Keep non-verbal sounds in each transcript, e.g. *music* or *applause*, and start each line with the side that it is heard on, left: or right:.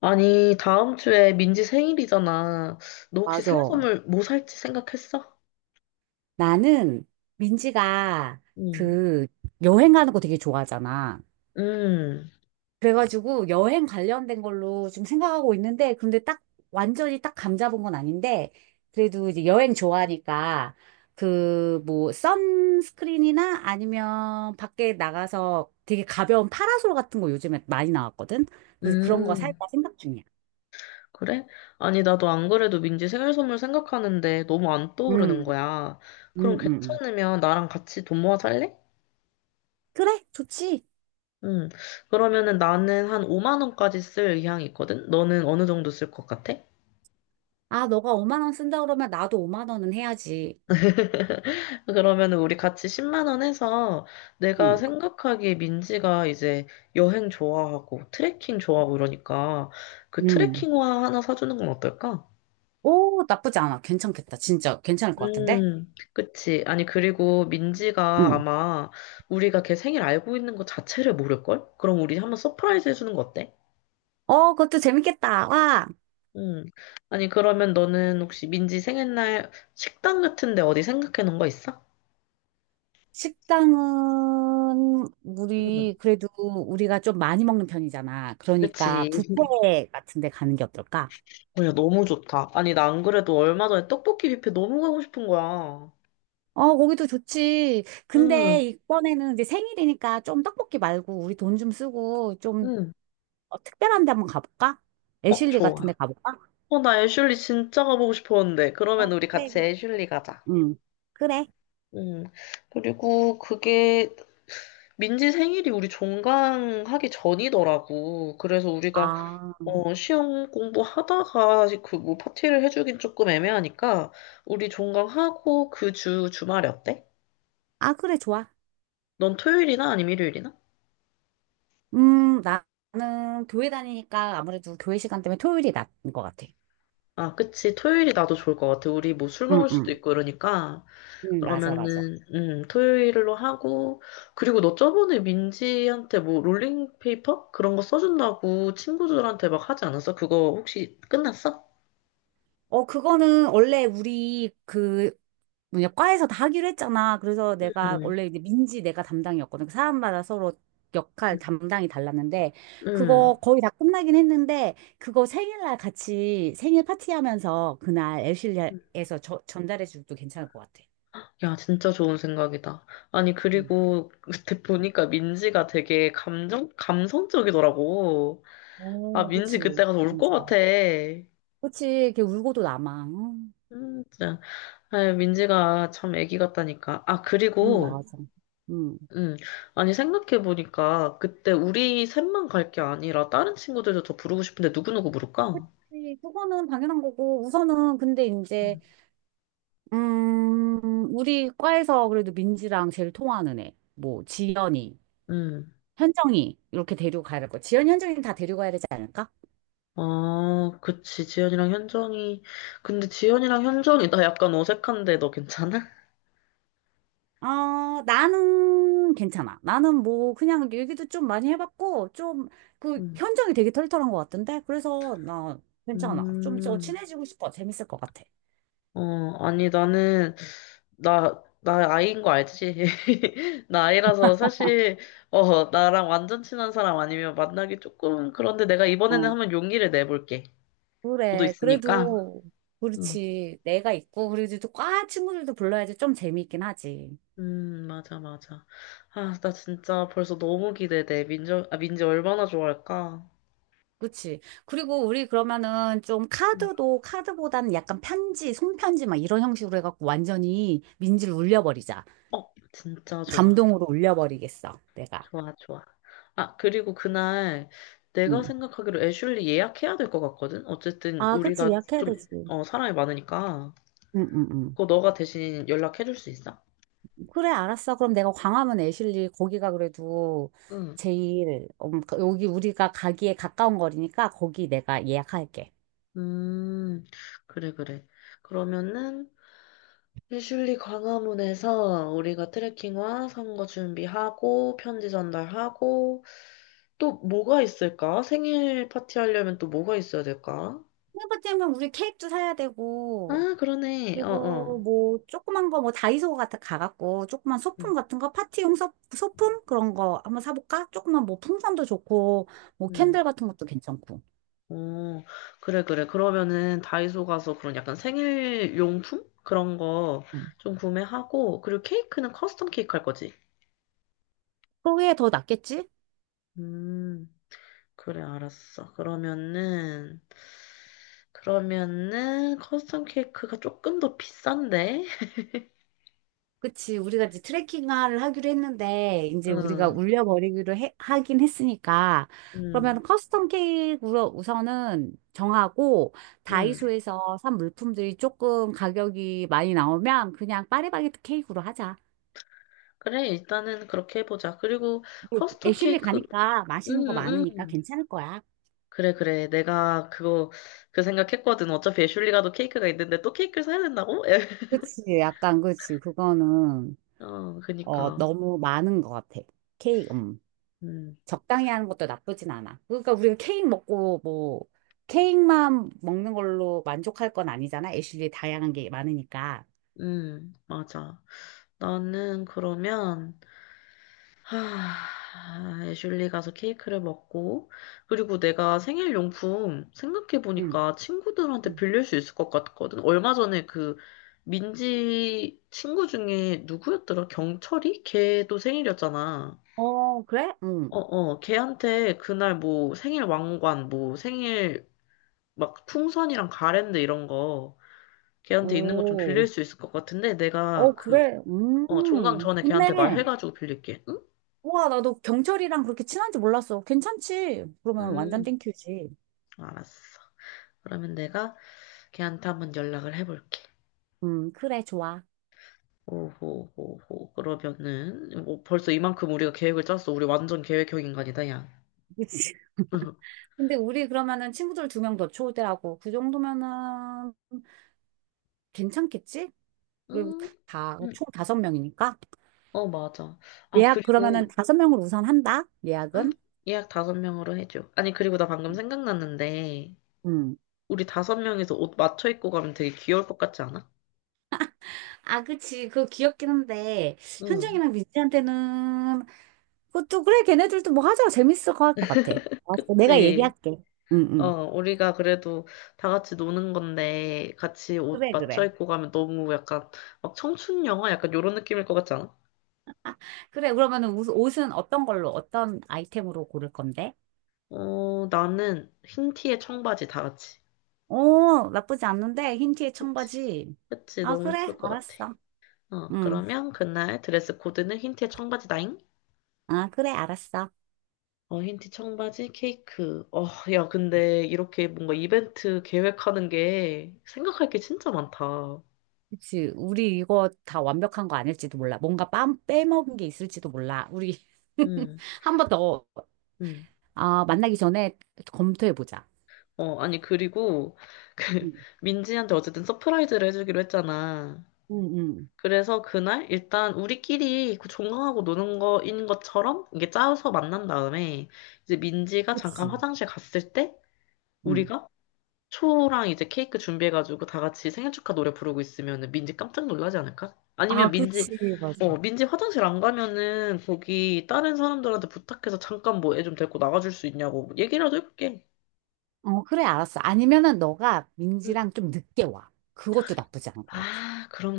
left: 아니, 다음 주에 민지 생일이잖아. 너 혹시
right: 맞아.
left: 생일 선물 뭐 살지 생각했어?
right: 나는 민지가
left: 응,
right: 그 여행 가는 거 되게 좋아하잖아.
left: 음,
right: 그래가지고 여행 관련된 걸로 좀 생각하고 있는데, 근데 딱 완전히 딱 감 잡은 건 아닌데, 그래도 이제 여행 좋아하니까 그 뭐 선스크린이나 아니면 밖에 나가서 되게 가벼운 파라솔 같은 거 요즘에 많이 나왔거든. 그래서 그런 거
left: 음,
right: 살까 생각 중이야.
left: 그래? 아니, 나도 안 그래도 민지 생일 선물 생각하는데 너무 안 떠오르는
right: 음,
left: 거야.
right: 음,
left: 그럼
right: 음. 음.
left: 괜찮으면 나랑 같이 돈 모아 살래?
right: 그래, 좋지.
left: 응, 그러면은 나는 한 5만 원까지 쓸 의향이 있거든? 너는 어느 정도 쓸 것 같아?
right: 아, 너가 5만 원 쓴다 그러면 나도 5만 원은 해야지.
left: 그러면 우리 같이 10만 원 해서 내가
right: 음.
left: 생각하기에 민지가 이제 여행 좋아하고 트레킹 좋아하고 이러니까 그
right: 음,
left: 트레킹화 하나 사주는 건 어떨까?
right: 오, 나쁘지 않아. 괜찮겠다. 진짜 괜찮을 것 같은데?
left: 그치. 아니, 그리고 민지가
right: 음.
left: 아마 우리가 걔 생일 알고 있는 거 자체를 모를걸? 그럼 우리 한번 서프라이즈 해주는 거 어때?
right: 어, 그것도 재밌겠다. 와.
left: 음. 아니, 그러면 너는 혹시 민지 생일날 식당 같은데 어디 생각해 놓은 거 있어?
right: 식당은
left: 음,
right: 우리 그래도 우리가 좀 많이 먹는 편이잖아. 그러니까
left: 그치.
right: 뷔페 같은 데 가는 게 어떨까?
left: 어, 야, 너무 좋다. 아니, 나 안 그래도 얼마 전에 떡볶이 뷔페 너무 가고 싶은 거야.
right: 어, 거기도 좋지.
left: 응,
right: 근데 이번에는 이제 생일이니까 좀 떡볶이 말고 우리 돈 좀 쓰고 좀
left: 응.
right: 어, 특별한 데 한번 가볼까?
left: 어,
right: 애슐리
left: 좋아.
right: 같은 데 가볼까?
left: 어, 나 애슐리 진짜 가보고 싶었는데.
right: 어,
left: 그러면 우리
right: 그래,
left: 같이
right: 그래.
left: 애슐리 가자.
right: 응. 그래.
left: 응. 그리고 그게 민지 생일이 우리 종강하기 전이더라고. 그래서 우리가
right: 아,
left: 시험 공부하다가 그 뭐 파티를 해주긴 조금 애매하니까 우리 종강하고 그 주 주말에 어때?
right: 아, 그래, 좋아.
left: 넌 토요일이나 아니면 일요일이나?
right: 나는 교회 다니니까 아무래도 교회 시간 때문에 토요일이 낫는 것 같아.
left: 아, 그치. 토요일이 나도 좋을 것 같아. 우리 뭐 술
right: 응,
left: 먹을 수도
right: 응.
left: 있고 이러니까. 음.
right: 응, 맞아, 맞아.
left: 그러면은, 토요일로 하고. 그리고 너 저번에 민지한테 뭐 롤링페이퍼? 그런 거 써준다고 친구들한테 막 하지 않았어? 그거 혹시 끝났어?
right: 어, 그거는 원래 우리 그, 뭐냐, 과에서 다 하기로 했잖아. 그래서 내가
left: 응,
right: 원래 이제 민지 내가 담당이었거든. 그 사람마다 서로 역할 담당이 달랐는데,
left: 응.
right: 그거 거의 다 끝나긴 했는데, 그거 생일날 같이 생일 파티하면서 그날 엘실리아에서 전달해줘도 괜찮을 것 같아.
left: 야, 진짜 좋은 생각이다. 아니,
right: 응.
left: 그리고 그때
right: 응.
left: 보니까 민지가 되게 감성적이더라고. 아,
right: 오,
left: 민지
right: 그치.
left: 그때 가서 울 것
right: 민지가.
left: 같아.
right: 그치. 걔 울고도 남아. 응.
left: 진짜. 아, 민지가 참 애기 같다니까. 아,
right: 맞아.
left: 그리고,
right: 음,
left: 음, 아니, 생각해보니까, 그때 우리 셋만 갈 게 아니라, 다른 친구들도 더 부르고 싶은데, 누구누구 부를까?
right: 네, 그거는 당연한 거고, 우선은 근데 이제,
left: 음,
right: 우리 과에서 그래도 민지랑 제일 통하는 애, 뭐, 지연이,
left: 음.
right: 현정이, 이렇게 데리고 가야 될 거야. 지연, 현정이 다 데리고 가야 되지 않을까?
left: 아, 그치, 지연이랑 현정이. 근데 지연이랑 현정이, 나 약간 어색한데, 너 괜찮아?
right: 어, 나는 괜찮아. 나는 뭐, 그냥 얘기도 좀 많이 해봤고, 좀, 그,
left: 음,
right: 현정이 되게 털털한 것 같은데? 그래서 나 괜찮아. 좀 더
left: 음,
right: 친해지고 싶어. 재밌을 것 같아.
left: 아니, 나는, 나 아이인 거 알지? *laughs* 나 아이라서 사실, 나랑 완전 친한 사람 아니면 만나기 조금, 그런데 내가 이번에는 한번 용기를 내볼게. 너도
right: 그래.
left: 있으니까.
right: 그래도,
left: 음,
right: 그렇지. 내가 있고, 그래도 또과 친구들도 불러야지 좀 재미있긴 하지.
left: 맞아, 맞아. 아, 나 진짜 벌써 너무 기대돼. 민지, 아, 민지 얼마나 좋아할까?
right: 그치. 그리고 우리 그러면은 좀
left: 음.
right: 카드도, 카드보다는 약간 편지, 손편지 막 이런 형식으로 해갖고 완전히 민지를 울려버리자.
left: 어, 진짜 좋아.
right: 감동으로 울려버리겠어. 내가.
left: 좋아, 좋아. 아, 그리고 그날 내가
right: 응.
left: 생각하기로 애슐리 예약해야 될 것 같거든? 어쨌든
right: 아, 그치.
left: 우리가
right: 예약해야
left: 좀,
right: 되지.
left: 사람이 많으니까.
right: 응, 응, 응.
left: 그거 너가 대신 연락해줄 수 있어?
right: 그래, 알았어. 그럼 내가 광화문 애슐리 거기가 그래도
left: 응.
right: 제일, 여기 우리가 가기에 가까운 거리니까 거기 내가 예약할게.
left: 음, 그래, 그래. 그러면은, 피슐리 광화문에서 우리가 트레킹화 선거 준비하고, 편지 전달하고, 또 뭐가 있을까? 생일 파티 하려면 또 뭐가 있어야 될까?
right: 생일 파티하면 우리 케이크도 사야 되고,
left: 아, 그러네. 어,
right: 그리고
left: 어.
right: 뭐, 조그만 거, 뭐, 다이소 같은 거 가갖고, 조그만
left: 응.
right: 소품 같은 거, 파티용 소품? 그런 거 한번 사볼까? 조그만 뭐, 풍선도 좋고, 뭐,
left: 응
right: 캔들 같은 것도 괜찮고.
left: 어, 그래, 그래. 그러면은 다이소 가서 그런 약간 생일 용품? 그런 거
right: 응.
left: 좀 구매하고, 그리고 케이크는 커스텀 케이크 할 거지.
right: 그게 더 낫겠지?
left: 음. 그래, 알았어. 그러면은, 커스텀 케이크가 조금 더 비싼데?
right: 그치. 우리가 이제 트레킹을 하기로 했는데, 이제 우리가
left: 응,
right: 울려버리기로 하긴 했으니까,
left: 응,
right: 그러면 커스텀 케이크로 우선은 정하고,
left: 응.
right: 다이소에서 산 물품들이 조금 가격이 많이 나오면, 그냥 파리바게트 케이크로 하자.
left: 그래, 일단은 그렇게 해보자. 그리고
right: 그리고
left: 커스텀
right: 애슐리
left: 케이크,
right: 가니까
left: 응,
right: 맛있는 거
left: 응.
right: 많으니까
left: 응.
right: 괜찮을 거야.
left: 그래, 그래. 내가 그거, 그 생각했거든. 어차피 애슐리가도 케이크가 있는데 또 케이크를 사야 된다고? *laughs*
right: 그치. 약간, 그치. 그거는,
left: 어,
right: 어,
left: 그니까.
right: 너무 많은 것 같아. 케이크,
left: 응,
right: 적당히 하는 것도 나쁘진 않아. 그러니까 우리가 케이크 먹고 뭐 케이크만 먹는 걸로 만족할 건 아니잖아. 애슐리 다양한 게 많으니까.
left: 응, 맞아. 나는 그러면, 하, 애슐리 가서 케이크를 먹고, 그리고 내가 생일 용품
right: 응.
left: 생각해보니까 친구들한테
right: 응.
left: 빌릴 수 있을 것 같거든. 얼마 전에 그 민지 친구 중에 누구였더라? 경철이? 걔도 생일이었잖아.
right: 어, 그래? 응.
left: 어, 어, 걔한테 그날 뭐 생일 왕관, 뭐 생일 막 풍선이랑 가랜드 이런 거 걔한테 있는 거 좀
right: 오.
left: 빌릴 수 있을 것 같은데
right: 어,
left: 내가 그,
right: 그래.
left: 어, 종강
right: 음.
left: 전에 걔한테
right: 좋네.
left: 말해가지고 빌릴게. 응?
right: 우와, 나도 경철이랑 그렇게 친한지 몰랐어. 괜찮지? 그러면 완전
left: 음,
right: 땡큐지.
left: 알았어. 그러면 내가 걔한테 한번 연락을 해볼게.
right: 그래, 좋아.
left: 오호호호. 그러면은 뭐 벌써 이만큼 우리가 계획을 짰어. 우리 완전 계획형 인간이다, 야.
right: 그치.
left: *laughs*
right: *laughs* 근데 우리 그러면은 친구들 두 명 더 초대하고 그 정도면은 괜찮겠지? 그리고
left: 응.
right: 다
left: 음.
right: 총 다섯 명이니까.
left: 어, 맞아. 아,
right: 예약 그러면은
left: 그리고
right: 다섯 명을 우선 한다?
left: 음?
right: 예약은?
left: 예약 다섯 명으로 해줘. 아니, 그리고 나 방금 생각났는데
right: 음.
left: 우리 다섯 명이서 옷 맞춰 입고 가면 되게 귀여울 것 같지 않아?
right: 아, 그치. 그거 귀엽긴 한데,
left: 응.
right: 현정이랑 민지한테는, 그것도, 그래, 걔네들도 뭐 하자. 재밌을 거 할 것 같아. 알았어, 내가
left: 그치.
right: 얘기할게. 응,
left: 어,
right: 응.
left: 우리가 그래도 다 같이 노는 건데 같이 옷
right: 그래,
left: 맞춰
right: 그래.
left: 입고 가면 너무 약간 막 청춘 영화 약간 요런 느낌일 것 같지 않아?
right: 그래, 그러면은 옷은 어떤 걸로, 어떤 아이템으로 고를 건데?
left: 어, 나는 흰 티에 청바지 다 같이.
right: 오, 나쁘지 않는데, 흰 티에
left: 그치?
right: 청바지.
left: 그치?
right: 아,
left: 너무
right: 그래,
left: 예쁠 것 같아.
right: 알았어.
left: 어,
right: 응.
left: 그러면 그날 드레스 코드는 흰 티에 청바지 다잉?
right: 아, 그래, 알았어.
left: 어, 흰 티 청바지 케이크. 어, 야, 근데 이렇게 뭔가 이벤트 계획하는 게 생각할 게 진짜 많다.
right: 그치. 우리 이거 다 완벽한 거 아닐지도 몰라. 뭔가 빼먹은 게 있을지도 몰라. 우리 *laughs*
left: 응,
right: 한 번 더,
left: 응.
right: 아, 만나기 전에 검토해보자.
left: 어, 아니, 그리고 그 *laughs*
right: 응,
left: 민지한테 어쨌든 서프라이즈를 해주기로 했잖아.
right: 응, 응.
left: 그래서 그날 일단 우리끼리 그 종강하고 노는 거인 것처럼 이게 짜서 만난 다음에 이제 민지가 잠깐
right: 그치.
left: 화장실 갔을 때
right: 응.
left: 우리가 초랑 이제 케이크 준비해가지고 다 같이 생일 축하 노래 부르고 있으면은 민지 깜짝 놀라지 않을까? 아니면
right: 아, 그치, 맞아.
left: 민지 화장실 안 가면은 거기 다른 사람들한테 부탁해서 잠깐 뭐 애 좀 데리고 나가줄 수 있냐고 뭐 얘기라도 해볼게.
right: 어, 그래, 알았어. 아니면은 너가
left: 응.
right: 민지랑 좀 늦게 와. 그것도 나쁘지 않은 것 같아.
left: 아 그럼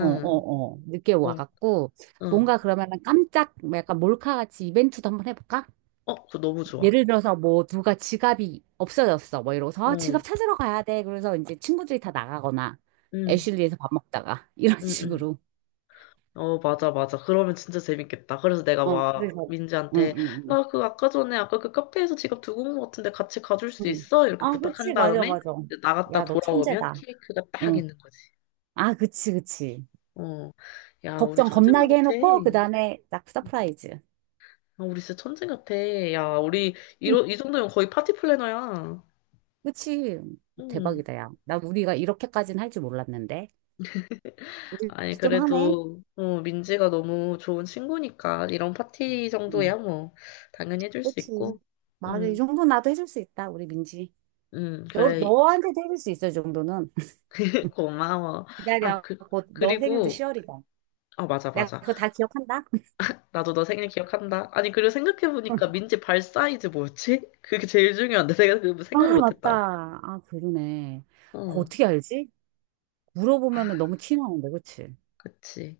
right: 어, 어, 어. 늦게
left: 어,
right: 와갖고,
left: 어
right: 뭔가 그러면은 깜짝, 뭐 약간 몰카같이 이벤트도 한번 해볼까?
left: 어, 그거 너무 좋아.
right: 예를 들어서 뭐 누가 지갑이 없어졌어. 뭐 이러고서 아,
left: 어,
right: 지갑 찾으러 가야 돼. 그래서 이제 친구들이 다 나가거나
left: 응,
right: 애슐리에서 밥 먹다가 *laughs* 이런
left: 응, 응.
right: 식으로.
left: 어, 맞아, 맞아. 그러면 진짜 재밌겠다. 그래서 내가
right: 어,
left: 막
right: 그래서. 응,
left: 민지한테,
right: 응, 응.
left: 나 그 아까 전에 아까 그 카페에서 지갑 두고 온 것 같은데 같이 가줄 수
right: 응.
left: 있어? 이렇게
right: 아,
left: 부탁한
right: 그치. 맞아,
left: 다음에
right: 맞아.
left: 나갔다
right: 야, 너
left: 돌아오면
right: 천재다.
left: 케이크가 딱
right: 응.
left: 있는 거지.
right: 아, 그치, 그치.
left: 어. 야, 우리
right: 걱정
left: 천재인 것
right: 겁나게
left: 같아.
right: 해놓고
left: 응.
right: 그다음에 딱 서프라이즈.
left: 아, 우리 진짜 천재 같아. 야, 우리 이
right: *laughs*
left: 정도면 거의 파티 플래너야.
right: 그치.
left: 응.
right: 대박이다, 야. 나 우리가 이렇게까지는 할 줄 몰랐는데. 우리도
left: 아니,
right: 좀 하네.
left: 그래도, 민지가 너무 좋은 친구니까 이런 파티
right: 응.
left: 정도야 뭐 당연히 해줄 수
right: 그치.
left: 있고.
right: 맞아. 이
left: 응,
right: 정도 나도 해줄 수 있다, 우리 민지.
left: 응,
right: 너,
left: 그래.
right: 너한테도 해줄 수 있어, 정도는.
left: *laughs*
right: *laughs*
left: 고마워. 아,
right: 기다려. 곧 너 생일도
left: 그리고,
right: 10월이다.
left: 아, 맞아,
right: 내가
left: 맞아.
right: 그거 다 기억한다.
left: 나도 너 생일 기억한다. 아니, 그리고 생각해보니까 민지 발 사이즈 뭐였지? 그게 제일 중요한데, 내가 그
right: 아,
left: 생각을
right: 맞다.
left: 못했다.
right: 아, 그러네. 그거
left: 응,
right: 어떻게 알지? 물어보면 너무 티나는데, 그치?
left: 그치.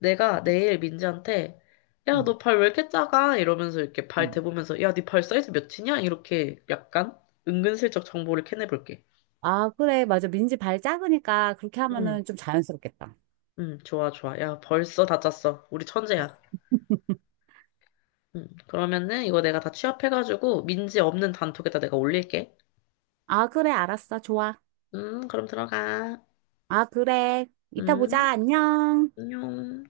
left: 내가
right: 어떡,
left: 내일 민지한테, 야,
right: 응,
left: 너 발 왜 이렇게 작아? 이러면서 이렇게 발
right: 응.
left: 대보면서, 야, 네 발 사이즈 몇이냐? 이렇게 약간 은근슬쩍 정보를 캐내볼게.
right: 아, 그래. 맞아. 민지 발 작으니까 그렇게
left: 응,
right: 하면은 좀 자연스럽겠다.
left: 응, 좋아, 좋아. 야, 벌써 다 짰어. 우리 천재야.
right: *laughs*
left: 응, 그러면은 이거 내가 다 취합해가지고, 민지 없는 단톡에다 내가 올릴게.
right: 아, 그래. 알았어. 좋아.
left: 그럼 들어가.
right: 아, 그래. 이따
left: 음,
right: 보자. 안녕.
left: 안녕.